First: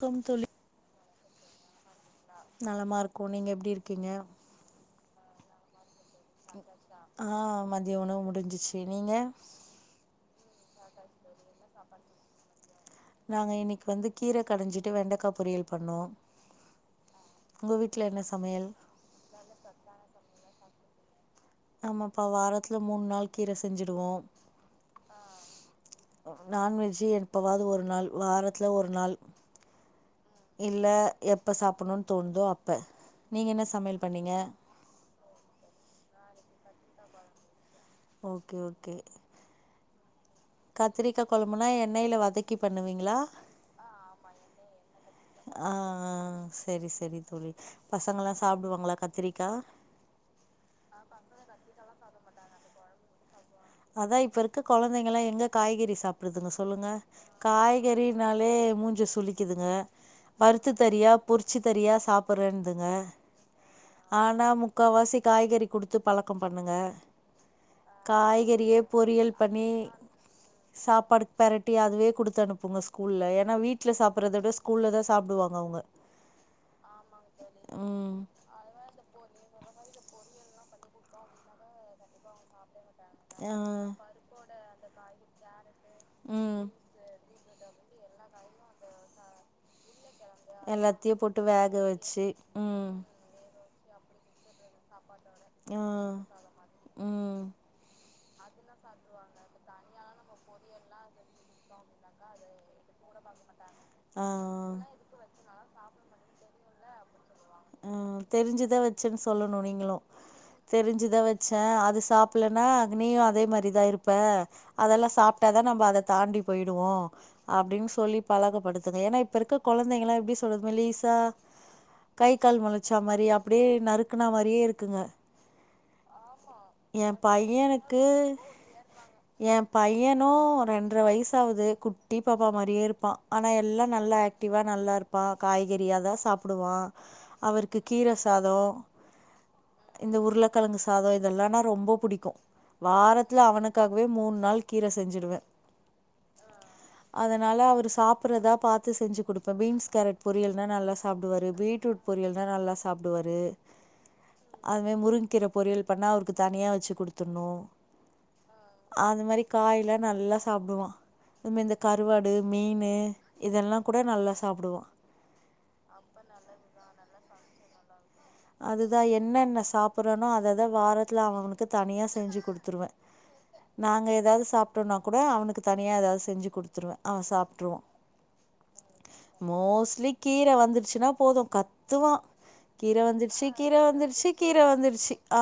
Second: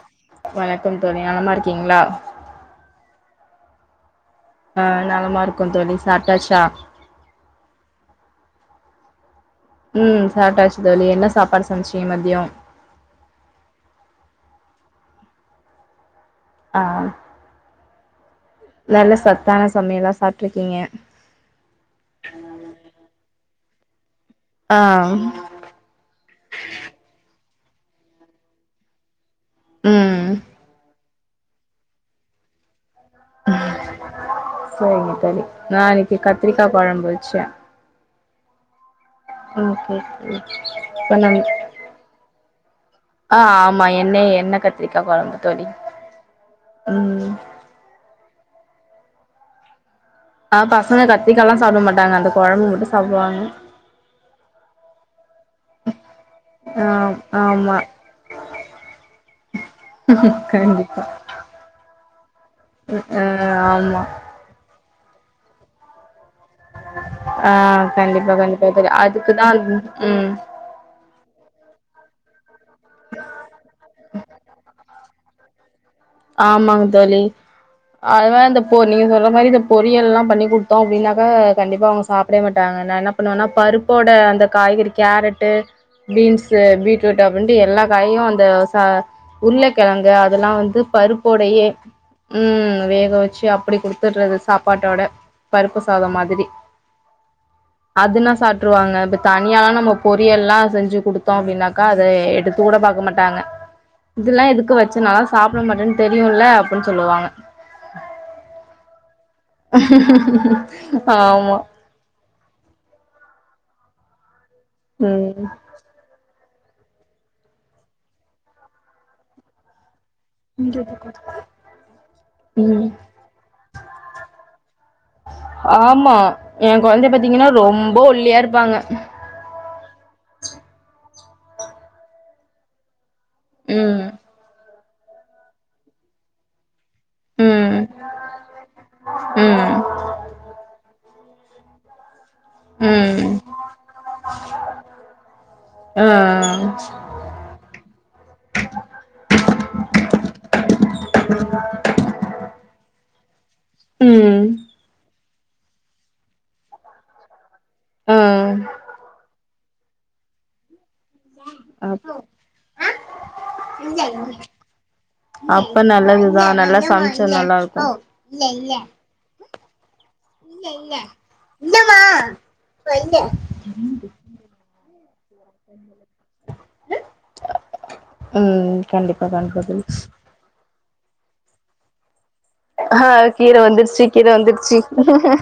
தம் தோழி வணக்கம் தோழி நலமா இருக்கீங்கள நல்லமா இருக்குகோ நீங்க எப்டி இருக்கீங்க ஆ நல்லமா இருக்குகோ தோழி சாப்டாச்சா ஆ மதியோ உணவு முடிஞ்சிச்சு நீங்க ம் சாப்ட்டாச்சு தோழி என்ன சாப்பாடு சமசிங்க மதியோ நாங்க இன்னிக்கு வந்து கீர கடஞ்சிட்டு வெண்டக்கா பொரியல் பண்ணோ ஆ உங்க வீட்ல என்ன சமயல் நல்ல சத்தான சமையல்லா சாப்டிருக்கீங்க ஆமாப்பா வாரத்துல மூணு நாள் கீர செஞ்சுடுவோ ஆ ம் நான்வெஜ்ஜூ எப்வாவது ஒரு நாள் வாரத்துல ஒரு நாள் ம் இல்ல எப்ப சாப்டணுன்னு தோணுதோ அப்ப நீங்க என்ன சமையல் பண்ணீங்க சரிங்க தோழி நா இன்னைக்கு கத்திரிக்கா குழம்பு வச்ச ஓகே ஓகே ஓகே தோழி கத்திரிக்கா பண்ணனு கொழம்புனா எண்ணெயில வதக்கி பண்ணுவீங்களா ஆ ஆமா எண்ணெய் எண்ணெ கத்திரிக்கா குழம்பு தோழி ஆ ம் பசங்களலா சாப்டுவாங்களா கத்திரிக்கா ஆ பசங்க கத்திரிக்க எல்லா சாப்ட மாட்டாங்க அந்த குழம்பு மட்டு சாப்டுவாங்க அதா இப்ப இருக்க கொழந்தைங்காள எங்க காய்கறி சாப்டுதுங்க சொல்லுங்க ஆ ஆமா காய்கறினாலே மூஞ்சு சுளிக்குதுங்க வறுத்து கண்டிப்பா தறியா பொறிச்சுத்தறியா சாப்புடுறந்துங்க ஆ ஆமா முக்காவாசி காய்கறி குடுத்து பழக்க பண்ணுங்க ஆ கண்டிப்பா காய்கறி கண்டிப்பா இதயே தோழி பொறியல் அதுக்குதா பண்ணி ம் சாப்பாடு பேரட்டி அதுவே குடுத்து அனுப்புங்க ஸ்கூல்ல ஏன்னா வீட்டு வீட்ல சாப்றத விட ஸ்கூல் தா சாப்டுவாங்க அவங்க ஆமாங்க தோழி ம் அது மாரி இந்த இப்போ நீங்க சொல்ற மாரி ந்த பொரியல்லா பண்ணி குடுத்தோ அப்டின்னாக்கா கண்டிப்பா அவங்க சாப்டே மாட்டாங்க நானா புனோனா ஆ பருப்போட அந்த காய்கறி கேரட்டு பீன்ஸ்சு ம் பீட்ரூட்டு அப்டின்ட்டு எல்லா காயு அந்த சா உருக்கெழங்கு அதுல்லா வந்து எல்லாத்தையு போட்டு பருப்போடேயே வேக வச்சு ம் வேக ஊரவச்சு அப்டி குடுத்துடுறது சாப்பாட்டோட பருப்பு சாத ம் மாதிரி ம் அதுனா சாப்ருவாங்க இப்ப தனியல நம்ம பொரியல்லா செஞ்சு கொடுத்தோ அப்டின்னாக்கா அத எடுத்து கூட பாக் சாப்பிட மாட்டாங்க ஆ இதெல்லா எதுக்கு வச்சுனாலா சாப்பிட மாட்டேன்னு தெரியுல அப்டின்னு சொல்லுவாங்க ஆ தெரிஞ்சுதா வச்சேன்னு சொல்லணு நீங்களு தெரிஞ்சுதா ஆமா வச்சே அது சாப்ப இல்லனா அங்க நீயு அதே மாதிரிதா இருப்ப அதெல்லா ம் சாப்பிட்ட தா நம்ம அத தாண்டி போயிடுவோ அப்டின்னு சொல்லி பழகப்படுத்துங்க ஏன்னா இப்ப இருக்க கொழந்தைங்காள எப்டி சொல்றதும மேலீசா கை கால் ம் முளைச்சா மாரி அப்டியே நறுக்கனா மாரியே இருக்குங்க ஆமா என் எ கொழந்தை பாத்தீங்கன்னா ரொம்ப ஒல்லியா இருப்பாங்க என் பையனு ரெண்டரை வயசகுது குட்டி பாப்பா மாரியே இருப்பா ஆனா எல்லா ம் நல்லா ஆக்டிவா நல்லா இருப்பா காய்கறியா தா சாப்பிடுவா ம் அவருக்கு கீரை சாத ம் இந்த உருளைக்கேழங்கு சாத இதெல்லானா ரொம்ப பிடிக்கு ம் வாரத்துல அவனுக்காகவே மூண் நாள் கீர செஞ்சுடுவ ஆ அதனால அவரு சாப்புறதா பாத்து செஞ்சு குடுப்ப பீன்ஸ் கேரட் பொரியல்னா நல்லா சாப்டுவாரு பீட்ரூட் பொரியல் தா நல்லா சாப்டுவாரு ம் அது மாி முருங்கிற பொரியல் பண்ணா அவருக்கு தனியா வச்சு குடுத்துர்னு ஆ அது மாரி காய்ல்லா நல்லா சாப்டுவா இ மெ இந்த கருவாடு மீனு இதெல்லா கூட நல்லா சாப்டுவா அப்ப நல்லதுதா நல்லா சம்ச்சா நல்லா இருக்கு அதுதா என்னென சாப்புறானோ அததத வாரத்துல அவவனுக்கு தனியா செஞ்சு குடுத்துருவ நாங்க ஏதாது சாப்ட்டோன்னா கூட அவனுக்கு தனியா ஏதாது செஞ்சு குடுத்துருவ அவ சாப்ட்ருவா ம் கண்டிப்பா கண்டிப்பா தோழி கீர வந்துருச்சுன்னா போது கத்துவா கீர ஆ வந்து கீர வந்துட்ச்சு கீர வந்துட்ச்சு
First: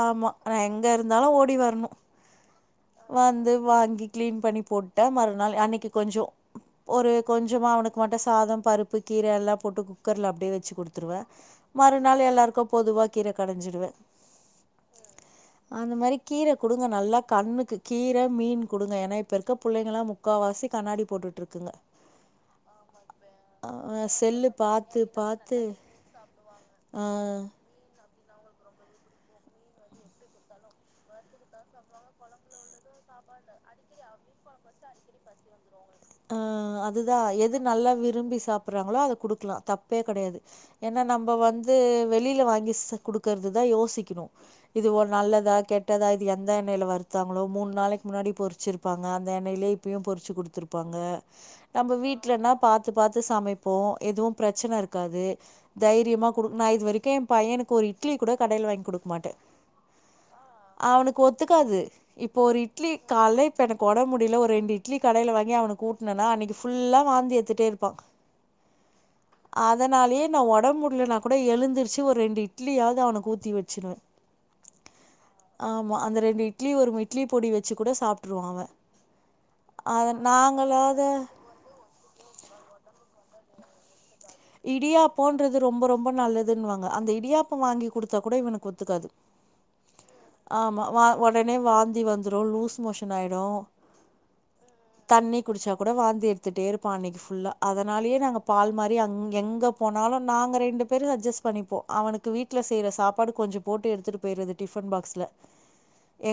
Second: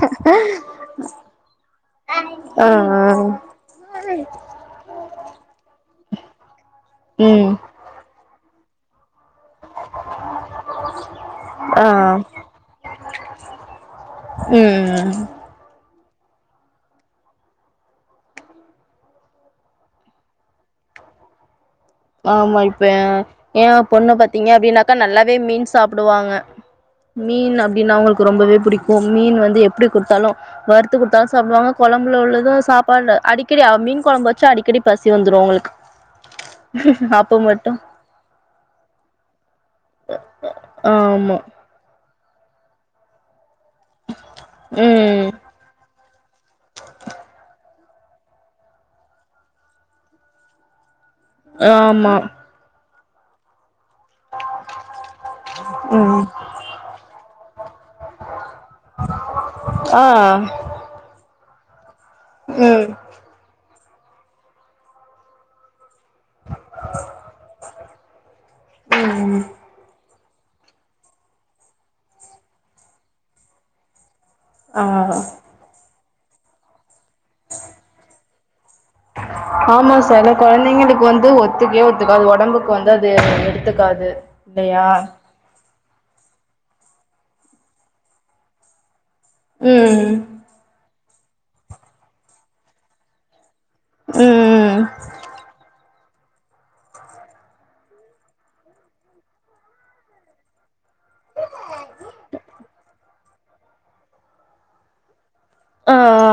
ஆமாம் நான் எங்கே இருந்தாலும் ஓடி வரணும் ஆ ஆ வந்து வாங்கி கிளீன் பண்ணி போட்டா மறுநாள் அனக்கு கொஞ்சோ ஒரு ம் கொஞ்சமா அவனுக் குவாட்டஸ் சாதம் பருப்பு கீர எல்லா போட்டு குக்கர்ல அப்டியே வச்சு குடுத்துருவ ஆ மறுநாள் எல்லாருக்கு பொதுவா கீர கடஞ்சிடுவ ம் ம் ம் அந்த மாரி கீர குடுங்க நல்லா கண்ணு கு கீர மீன் குடுங்க ஏனா இப்ப இருக்க புள்ளைங்களா முக்காவாசி கண்ணாடி போட்டுட்ருக்குங்க ஆமா இப்ப ஏ ஏ பொண்ண பாத்தீங்க செல்லு அப்டின்னாக்கா நல்லாவே மீன் சாப்டுவாங்க ஆ மீன் அப்டின்னா அவுங்களுக்கு ரொம்பவே புடிக்கு மீனு வந்து எப்டி குடுத்தாலு வறுத்து குடுத்தாலு சாப்டுவாங்க கொழம்புல உள்ளது சாப்பாட்ல அடிக்கடி அவ மீன் கொழம்பு வச்சா அடிக்கடி பசி வந்துரு அங்களுக் ஆ அதுதா எது நல்லா விரும்பி சாப்டறாங்களோ அத குடுக்லா தப் ப்பே கடையாது ஏனா நம்ப ஆமா வந்து வெளில வாங்கி ச குடுக்கறது தா யோஸ் திக்கிணு இது ஒரு ம் நல்லதா கேட் ட்தா இது எந்த எண்ணெய்ல வருத்தாங்களோ மூண் நாளைக்கு முன்னாடி பொறிச்சிருப்பாங்க அந்த எண்ணெய்லே இப்பயு பொறிச்சு குடுத்துருப் ப்பாங்க நம்ப ஆமா வீட்லனா பாத்து பாத்து சமைப்போ எதுவு பிரச்சன இருக்காது ம் தைரியமா குடு நா இது வரைக்கு என் பையன்னுக்கு ஒரு இட்லி கூட கடைல வாங் குடுக் மாட்ட ஆ அவனுக்கு ஒத்துக்காது இப்ப ஒரு ம் இட்லி கால்ல இப்ப எனக் உடம் முடில ஒரு ரெண்டு இட்லி கடைல வாங் ஏ அவக்குனு கூட்னனா அன்னைக்கு ஃபுல்லா வாந்தி எத்துட்டே இருப்பா ம் அதனாலயே நா ஒடம் முடிலனா கூட எழுந்திருச்சி ஒரு ரெண்டு இட்லியாது அவனுக்கு ஊத்தி வச்சிருவே ஆ ஆமா அந்த ரெண்டு இட்லி ஒரு இட்லி பொடி வச்சி கூட சாப்பிட்டுருவா அவ ஆமா செல கொழந்தைங்களுக்கு வந்து ஒத்துக்கே ஒத்துக்காது ஒடம்புக்கு வந்து அது எடுத்துக்காது இல்லையா இடியாப்போன்றது ரொம்ப ரொம்ப நல்லதுன்னுவாங்க அந்த இடியாப்போ வாங்கி குடுத்தா இவனுக்கு ஒத்துக்காது ம் ஆமா வா ஒடனே வாந்தி வந்துடு லூஸ் மோஷன் ஆயிடு ம் தண்ணி குடுச்சா கூட வாந்தி எடுத்துட்டே இருப்பா அன்னைக்கு ஃபுல்லா அதனாலயே நாங்க பால் மாரி அங் எங்க போனாலு நாங்க ரெண்டு பேரு அஜ்ஜெஸ் பண்ணிப்போ அவனுக்கு வீட்ல செய்ற சாப் ப்பாடு கொஞ்ச போட்டு எடுத்துட்டு போயிறது டிஃபன் பாக்ஸ்ல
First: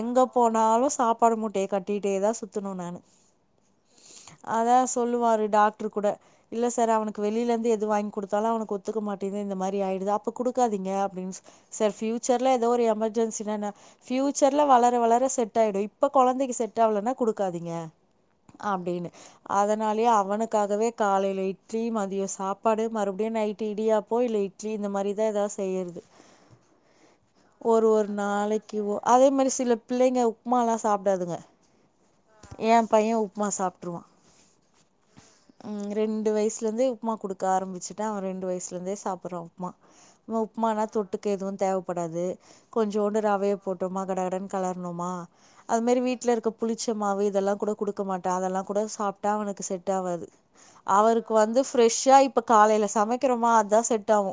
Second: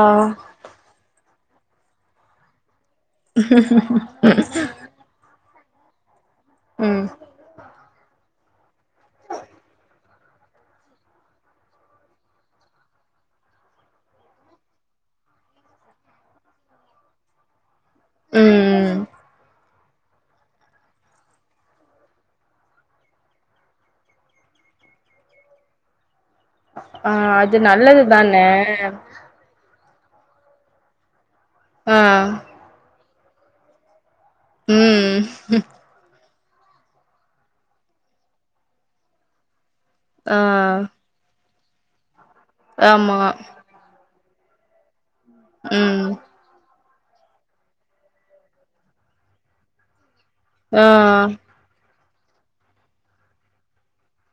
எங்க போனாலு சாப் ப்பாடு மூட்டய கட்டிட்டேதா சுத்தணு நானு [inaudible] அதா சொல்லுவாரு டாக்ட்ரு கூட இல்ல சார் ம் அவனுக்கு வெளிலேருந்து எத் இது வாங்கி குடுத்தாலு அவனுக்கு ஒத்துக்க மாட்டிது இந்த மாரி ஆயிடுது அப்ப குடுக்காதீங்க அப்டின் சர் ஃப்யூச்சர்ல எதோ ஒரு எமர்ஜென்சிலா நா ஃப்யூச்சர்ல வளர வளர செட் ஆயிடு இப்ப கொழந்தைக்கு செட் ஆவலனா குடுக்காதீங்க ம் அப்டின்னு அதனாலயே அவனுக்காகவே காலையில இட்லி மதியோ சாப் ப்பாடு மறுபிடியு நைட் இடியாப்போ இல்ல இட்லி இந்த மாரிதா எதா செய்யறது ஆ அது ஒரு நல்லது ஒரு தான நாளைக்குவ அதே மேரி சில பிள்ளைங்க உப்புமால்லா சாப்பிடாதுங்க ஆ ஏ பையே உப்புமா சாப்பிட்டுருவா ம் ம் ரெண்டு வயசுலந்தே உப்புமா குடுக் க்க ஆரம்பிச்சிட்ட அவ ரெண்டு வயசுலந்தே சாப்பறா உப்புமா இவ ஆ உப்புமானா தொட்டுக் க்க எதுவு தேவப்படாது கொஞ்சோன்டு ஆமா ரவைய போட்டோமா கடகடன்னு கலரனுமா அது மேரி ம் வீட்ல இருக்கப் புளிச்ச மாவு இதெல்லா கூட குடுக்கமாட்ட அதெல்லா கூட சாப்புட்டா அவனுக்கு செட் ஆவாது ஆ அவருக்கு வந்து ஃப்ரெஷ்ஷா இப்ப காலையில சமைக்கிறோமா அதா செட் ஆவு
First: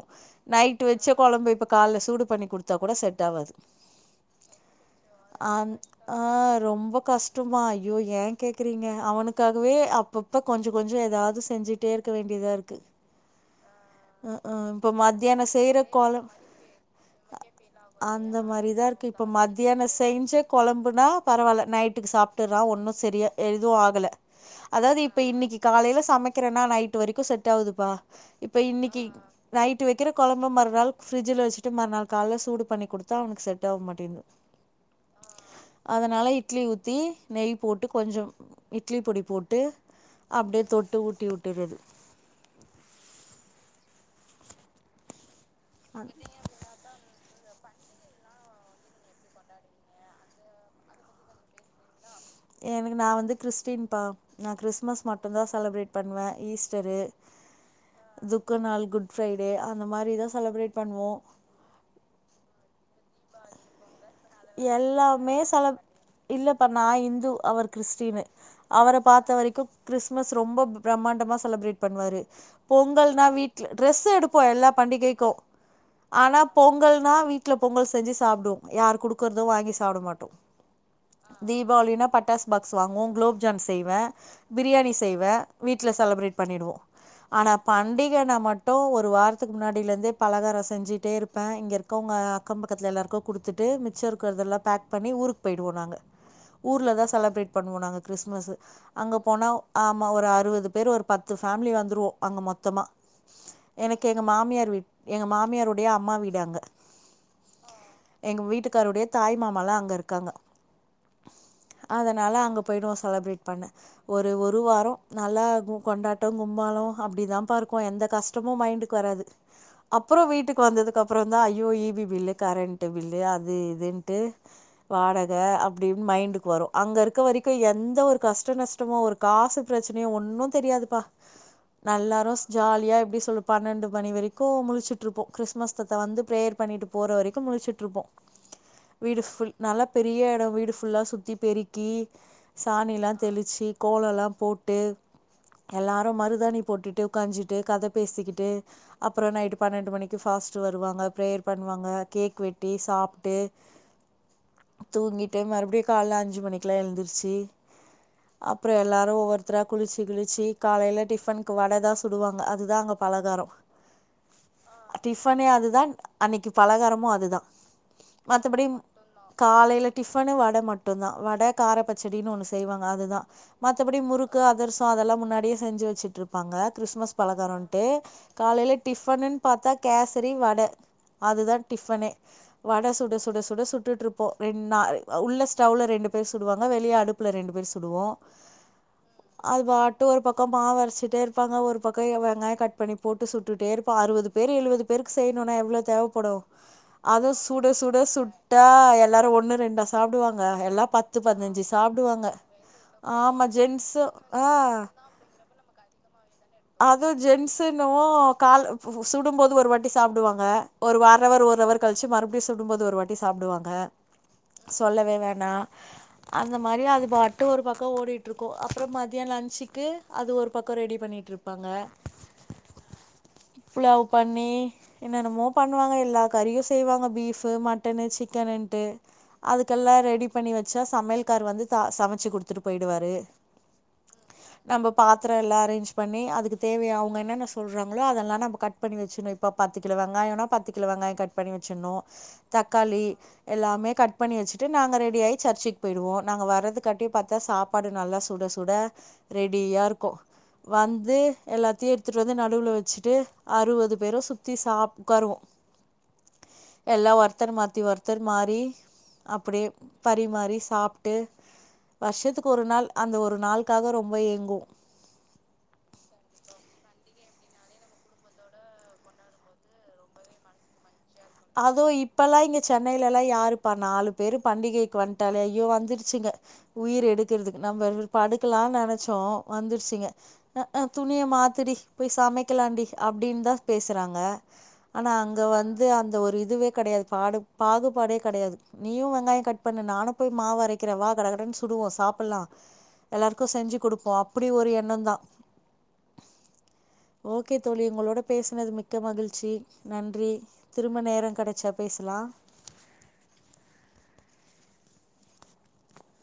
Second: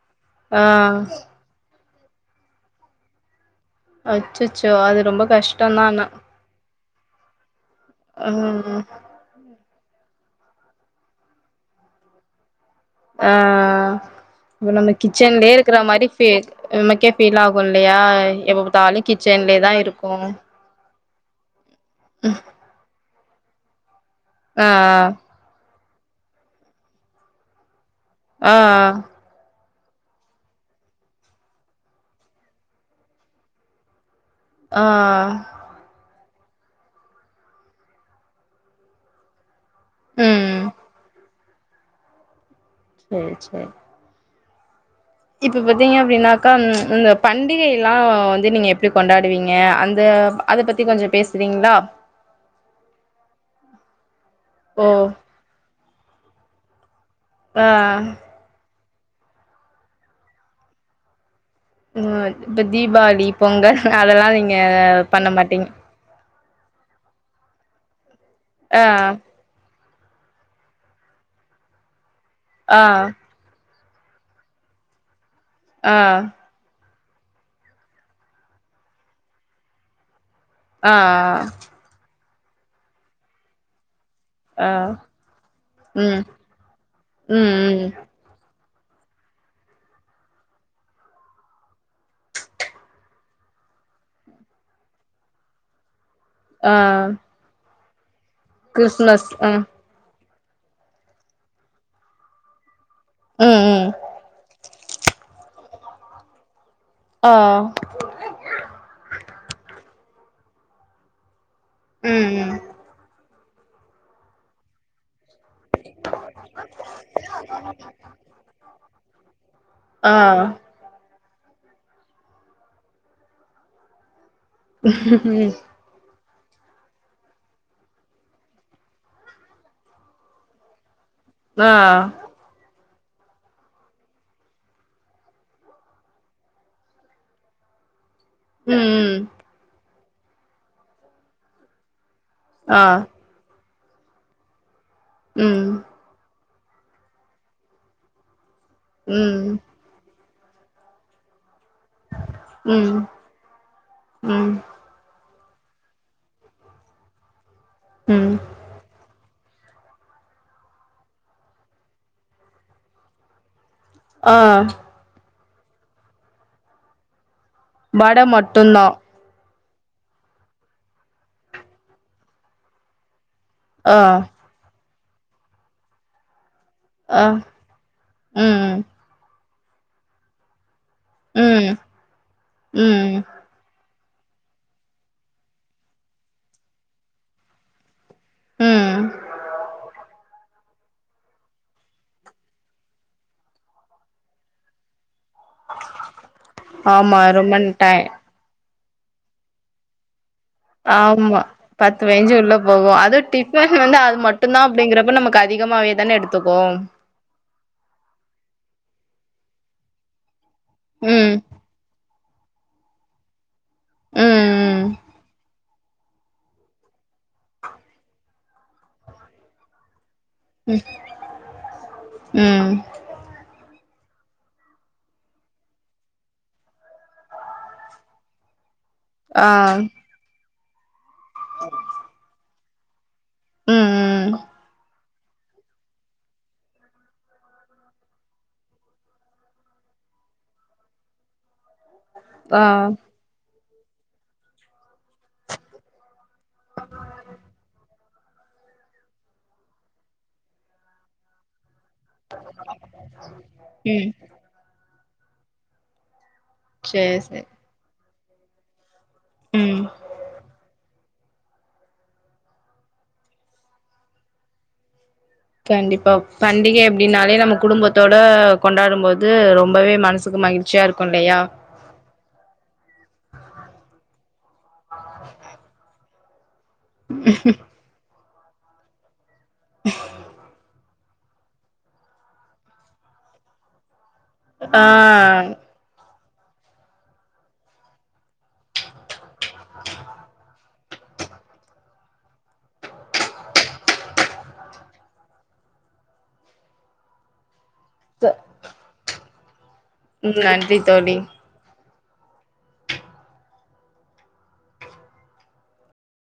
ஆ நைட் வச்ச கொழம்பு இப்ப கால சூடு பண்ணி குடுத்தா கூட செட் ஆவாது அச்சச்சோ அது ரொம்ப ஆம் கஷ்டந்தா ஆனா ஆ ரொம்ப கஷ் ட்டுமா ஐயோ ஏ ம் கேக்கிறீங்க அவனுக் க்காகவே அப்பப்ப கொஞ்சோ கொஞ்சோ எதாது செஞ்சிட்டே இருக்க வேண்டியதா இருக்கு ஆ அ ஆ இப்ப நம்ப மத்தியான கிச்சன்லியே செய்யற இருக்கிற மாரி கொழம் ஃபே நமக்கே ஃபீல் ஆகு இல்லையா அந்த எப்ப மாரிதா இருக்கு பாத்தாலு இப்ப கிச் ச்சன்லே தா மத்தியான இருக்கோ செஞ்ச கொழம்புனா பரவாயில்ல நைட்டுக்கு சாப்புட்றான் ஒன்னு செரிய எதுவு ஆகல ஆ அதாது இப்ப இன்னிக்கு காலையில சமைக்கிறன்னா நைட்டு வரைக்கு செட் ஆவுதுப்பா ஆ இப்ப இன்னிக்கி ஆ நைட்டு வைக்கிற கொழம்பு மறுநாள் ஃபிரிட்ஜல வச்சிட்டு மறுநாள் கால சூடு பண்ணி குடுத்தா அவனுக்கு செட் ஆகா மாடிது உ [inaudible] ஆ அதனால இட்லி ஊத்தி நெய் போட்டு கொஞ்சோ இட்லி பொடி போட்டு ம் அப்டியே தொட்டு ஊட்டிவுட்டுரது சே சே இப்ப பாத்தீங்க அப்டின்னாக்கா ம் இந்த பண்டிகை இல்லா வந்து நீங்க எப்பிடி கொண்டாடுவீங்க அந்த அத பத்தி கொஞ்சோ பேஸ்றீங்களா எனக்கு நா வந்து கிறிஸ்டின்பா நா ஓ கிறிஸ்மஸ் மட்டுதா செலப்ரேட் பண்ணுவே ஈஸ்டரு ஆ துக்க நாள் குட் ப்ரைடே அந்த மாரி தா செலப்ரேட் பண்ணுவோ இப்போ தீபாவளி பொங்கல் அதலா நீங்க பண்ண மாட்டீங்க இல்லப்ப நான் இந்து அவர் கிறிஸ்டினு அவர பாத்த வரைக்கும் கிறிஸ்மஸ் ரொம்ப பிரம்மாண்டமா செலப்ரேட் பண்ணுவாரு ஆ ஆ பொங்கல்னா வீட் ட்ரெஸ் எடுப்போ எல்லா பண்டிகைக்கும் ஆ ஆனா பொங்கல்னா வீட்ல பொங்கல் செஞ்சு சாப்டுவோ யார் குடுக்குறதும் வாங்கி சாப்ட மாட்டோ ஆ ஆ தீபாவளினா பட்டாஸ் பாக்ஸ் வாங்குவோ குலோப் ஜாம் செய்வே ஆ பிரியாணி செய்வே வீட்ல ம் செலபிரேட் பண்ணிடுவோ ம் ஆனா ம் பண்டி க்கேனா மட்டு ஒரு வாரத்துக்கு முன்னாடிலந்தே பலகாரோ செஞ்சிட்டே இருப்பே இங்க இருக்கவங்க க்கம்பக்கத்து எல்லாருக்கு குடுத்துட்டு மி ச்சர்க்கறதல்லா பேக் பண்ணி ஊருக் போயிடுவோ நாங்க ஆ ஊர்ல தா செலப்ரேட் பண்ணுவோ நாங்க கிறிஸ்மஸு அங்க கிறிஸ்மஸ் போனா ஆ ஆமா ஒரு அறுவது பேர் ஒரு பத்து ஃபேமிலி வந்துருவோ அங்க மொத்தமா ம் ம் எனக்கு எங்க மாமியார் வீ எங்க மாமியாருடைய அம்மா வீடு அங்க ஆ எங்க வீட்டுக்காருடைய தாய் மாமாலா அங்க இருக்காங்க அதனால ம் ம் அங்கே போயி்டுவே செலப்ரேட் பண்ண ஒரு ஒரு வாரம் நல்லா கொண்டாட்டம் கும்மாளம் அப்டிதான்பா இருக்கு எந்த கஷ்டமும் மைண்டுக்கு வராது ஆ அப்றோ வீட்டுக்கு வந்ததுக்குகப் அப்றோந்தான் ஐயோ E B bill current bill அது இதுன்ட்டு வாடகை ம் அப் அப்டின்னு மைண்டுக்கு வரும் அங்க இருக்க வரைக்கும் எந்த ஒரு கஷ்ட நஷ்டமோ ஒரு காசு பெரச்சனையோ ஒன்னு தெரியாதுப்பா ஆ நல்லாரெஸ் ஜாலியா எப்டி சொல்ல பன்னெண்டு மணி வரைக்கும் முழச்சிட்டு இருப்போம் கிறிஸ்மஸ் தாத்தா வந்து பிரேயர் பண்ணிட்டு போற வரைக்கும் முழச்சிட்டு இருப்போம் ம் ம் வீடு ஃபுல் நல்லா பெரிய எடம் வீடு ஃபுல்லா சுத்தி பெருக்கி ஆ சாணிலா தெளிச்சி கோல எல்லா போட்டு ம் எல்லா அப்றோ மருதாணி போட்டுட்டு உக்காஞ்சிட்டு கத பேசிக்கிட்டு அப்றோ ம் நைட்டு பன்னெண்டு மணி ஃபாஸ்டர் வருவாங்க பிரயேர் பண்ணுவாங்க கேக் வெட்டி ம் சாப்ட்டு ம் தூங்கிட்டு மறுபடியும் காலைல அஞ்சு மணிக்குல்லா எழுந்துருச்சி ம் அப்றோம் எல்லோரும் ஒவ்வொருத்தரா குளிச்சி கிளிச்சி காலையில டிஃபனுக்கு வடதா சுடுவாங்க அதுதான் அங்கே பலகாரம் ஆ டிஃபனே அதுதான் அன்னைக்கி பலகாரமும் அதுதான் வட மத்தபடி மட்டுந்தா காலையில டிஃபன்னு வட மட்டும்தான் வடை கார பச்சடின்னு ஒண்ணு செய்வாங்க அதுதான் ஆ மத்தபடி முறுக்கு அதுரசம் அதெல்லா முன்னாடியே செஞ்சி வெச்சிட்டு இருப் ப்பாங்க கிறிஸ்மஸ் ஆ பலகாரம்ன்ட்டு காலையில ம் டிஃபன்னு பாத்தா கேசரி வட அது தான் ம் டிஃபனே வட சுட ம் சுட சுட சுட சுட்டுட்டு இருப்போம் ரெண்டு நா உள்ள ஸ்டவ்ல ரெண்டு பேர் சுடுவாங்க வெளியே அடுப்புல ரெண்டு பேர் சுடுவோ ம் அது பாட்டு ஒரு பக்கம் மாவு அரைச்சிட்டே இருப்பாங்க ஒரு பக்கம் வெங்காயம் கட் பண்ணி போட்டு சுட்டுட்டே இருப்ப அருவது பேர் எழுபது பேருக்கு செய்யணும்னா எவ்ளோ தேவப்படு ஆமா அத ரொம்ப சூட டை சூட சுட் ட்டா எல்லாரும் ஒண்ணு ரெண்டா சாப்படுவாங்க எல்லா பத்து ஆமா பதினஞ்சி பத்து சாப்படுவாங்க பயஞ்சு உள்ள போகு அது ஆமா டிஃபன் வந்து ஜென்ஸ்ம் அது ஆ மட்டுந்தா அப்டிங்கிறப்ப அதிகமாவே தானே எடுத்துக்குவோம் அ ஜென்ஸ்சன்னுவோ கால்ல சுடும் போது ஒரு வாட்டி சாப்படுவாங்க ஒரு அர ம் அவர் ஒரு அவர் கழிச்சி மறுபடியும் சுடும்போது ஒரு வாட்டி சாப்டுவாங்க ம் ம் சொல்லவே வேணா அந்த மாரி அது பாட்டு ஒரு பக்கம் ஓடிட்டு இருக்கும் அப்றம் மதியம் லஞ்சக்கு அது ஒரு பக்கம் ம் ரெடி பண்ணிட்டு இருப்பாங்க ம் புலாவ் பண்ணி என்னென்னமோ பண்ணுவாங்க எல்லா கறியும் செய்வாங்க பீஃப் மட்டன்னு சிக்கனுன்ட்டு ஆ அதுக்கெல்லா ரெடி பண்ணி வச்சா சமையல்காரு வந்து சா சமச்சி குடுத்துட்டு போயிடுவாரு ம் ம் நம்ப பாத்திரோ எல்லா அரேஞ்ச் பண்ணி அத் அதுக்கு தேவை அவுங்க என்னென்ன சொல்றாங்களோ அதெல்லா நம்ப கட் பண்ணி வச்சின்னு பத்து கிலோ வெங்காயம்னா பத்து கிலோ வெங்காயம் கட் கட் பண்ணி வச்சின்னு ஆ ம் தக்காளி எல்லாமே கட் பண்ணி வச்சிட்டு நாங்க ரெடியாகி சர்ச்க் போயிடுவோம் நாங்க வரதுக்காட்டி பாத்தா சாப்பாடு நல்லா சுட சுட ரெடியா இருக்கும் வந்து எல்லாத்தையும் எத்துட்டு வந்து நடுவுல வெச்சுட்டு அறுவது பேரும் சுத்தி சாப்ட உக்காருவோம் எல்லா சேரி சேரி ஒருத்தர் மாத்தி ஒர்த் ஒர்தர் மாரி அப்டியே ம் பரிமாறி சாப்ட்டு வருஷத்துக்கு ஒரு நாள் அந்த ஒரு நாளுக்காக ரொம்ப ஏங்குவோ கண்டிப்பா பண்டிக அப்டின்னாலே நம்ம குடும்பத்தோட கொண்டாடும்போது ரொம்பவே மனசுக்கு மகிழ்ச்சியா இருக் கொண்டையா அதுவும் இப்பல்லா இங்க சென்னைலலா யாருப்பா நாலு பேரு பண்டிகை க்கு வந்ட்டாலே ஐயோ வந்துருச்சுங்க உயிர எடுக்கறதுக்கு நம்ம படுக்கலான் நெனச்சோ வந்துருச்சிங்க துணிய மாத்துடி போய் சமைக்கலாண்டி அப்டின் தா பேசுறாங்க ஆ ஆனா அங்க வந் இது அந்த ஒரு இதுவே கெடயாது பாடு பாகு பாடே கெடயாது நீயும் வெங்காயம் கட் பண்ணு நானு போய் மாவு அரைக்கிற வா கட கடன்னு சுடுவோம் சாப்புல்லா எல்லாருக்கு செஞ்சு குடுப்போம் அப்படி ஒரு எண்ணம் தா [inaudible] ஓகே தோழி உங்களோட பேசுனது மிக்க மகிழ்ச்சி நன்றி ம் நன்றி தோழி கெடச்சா பேசலா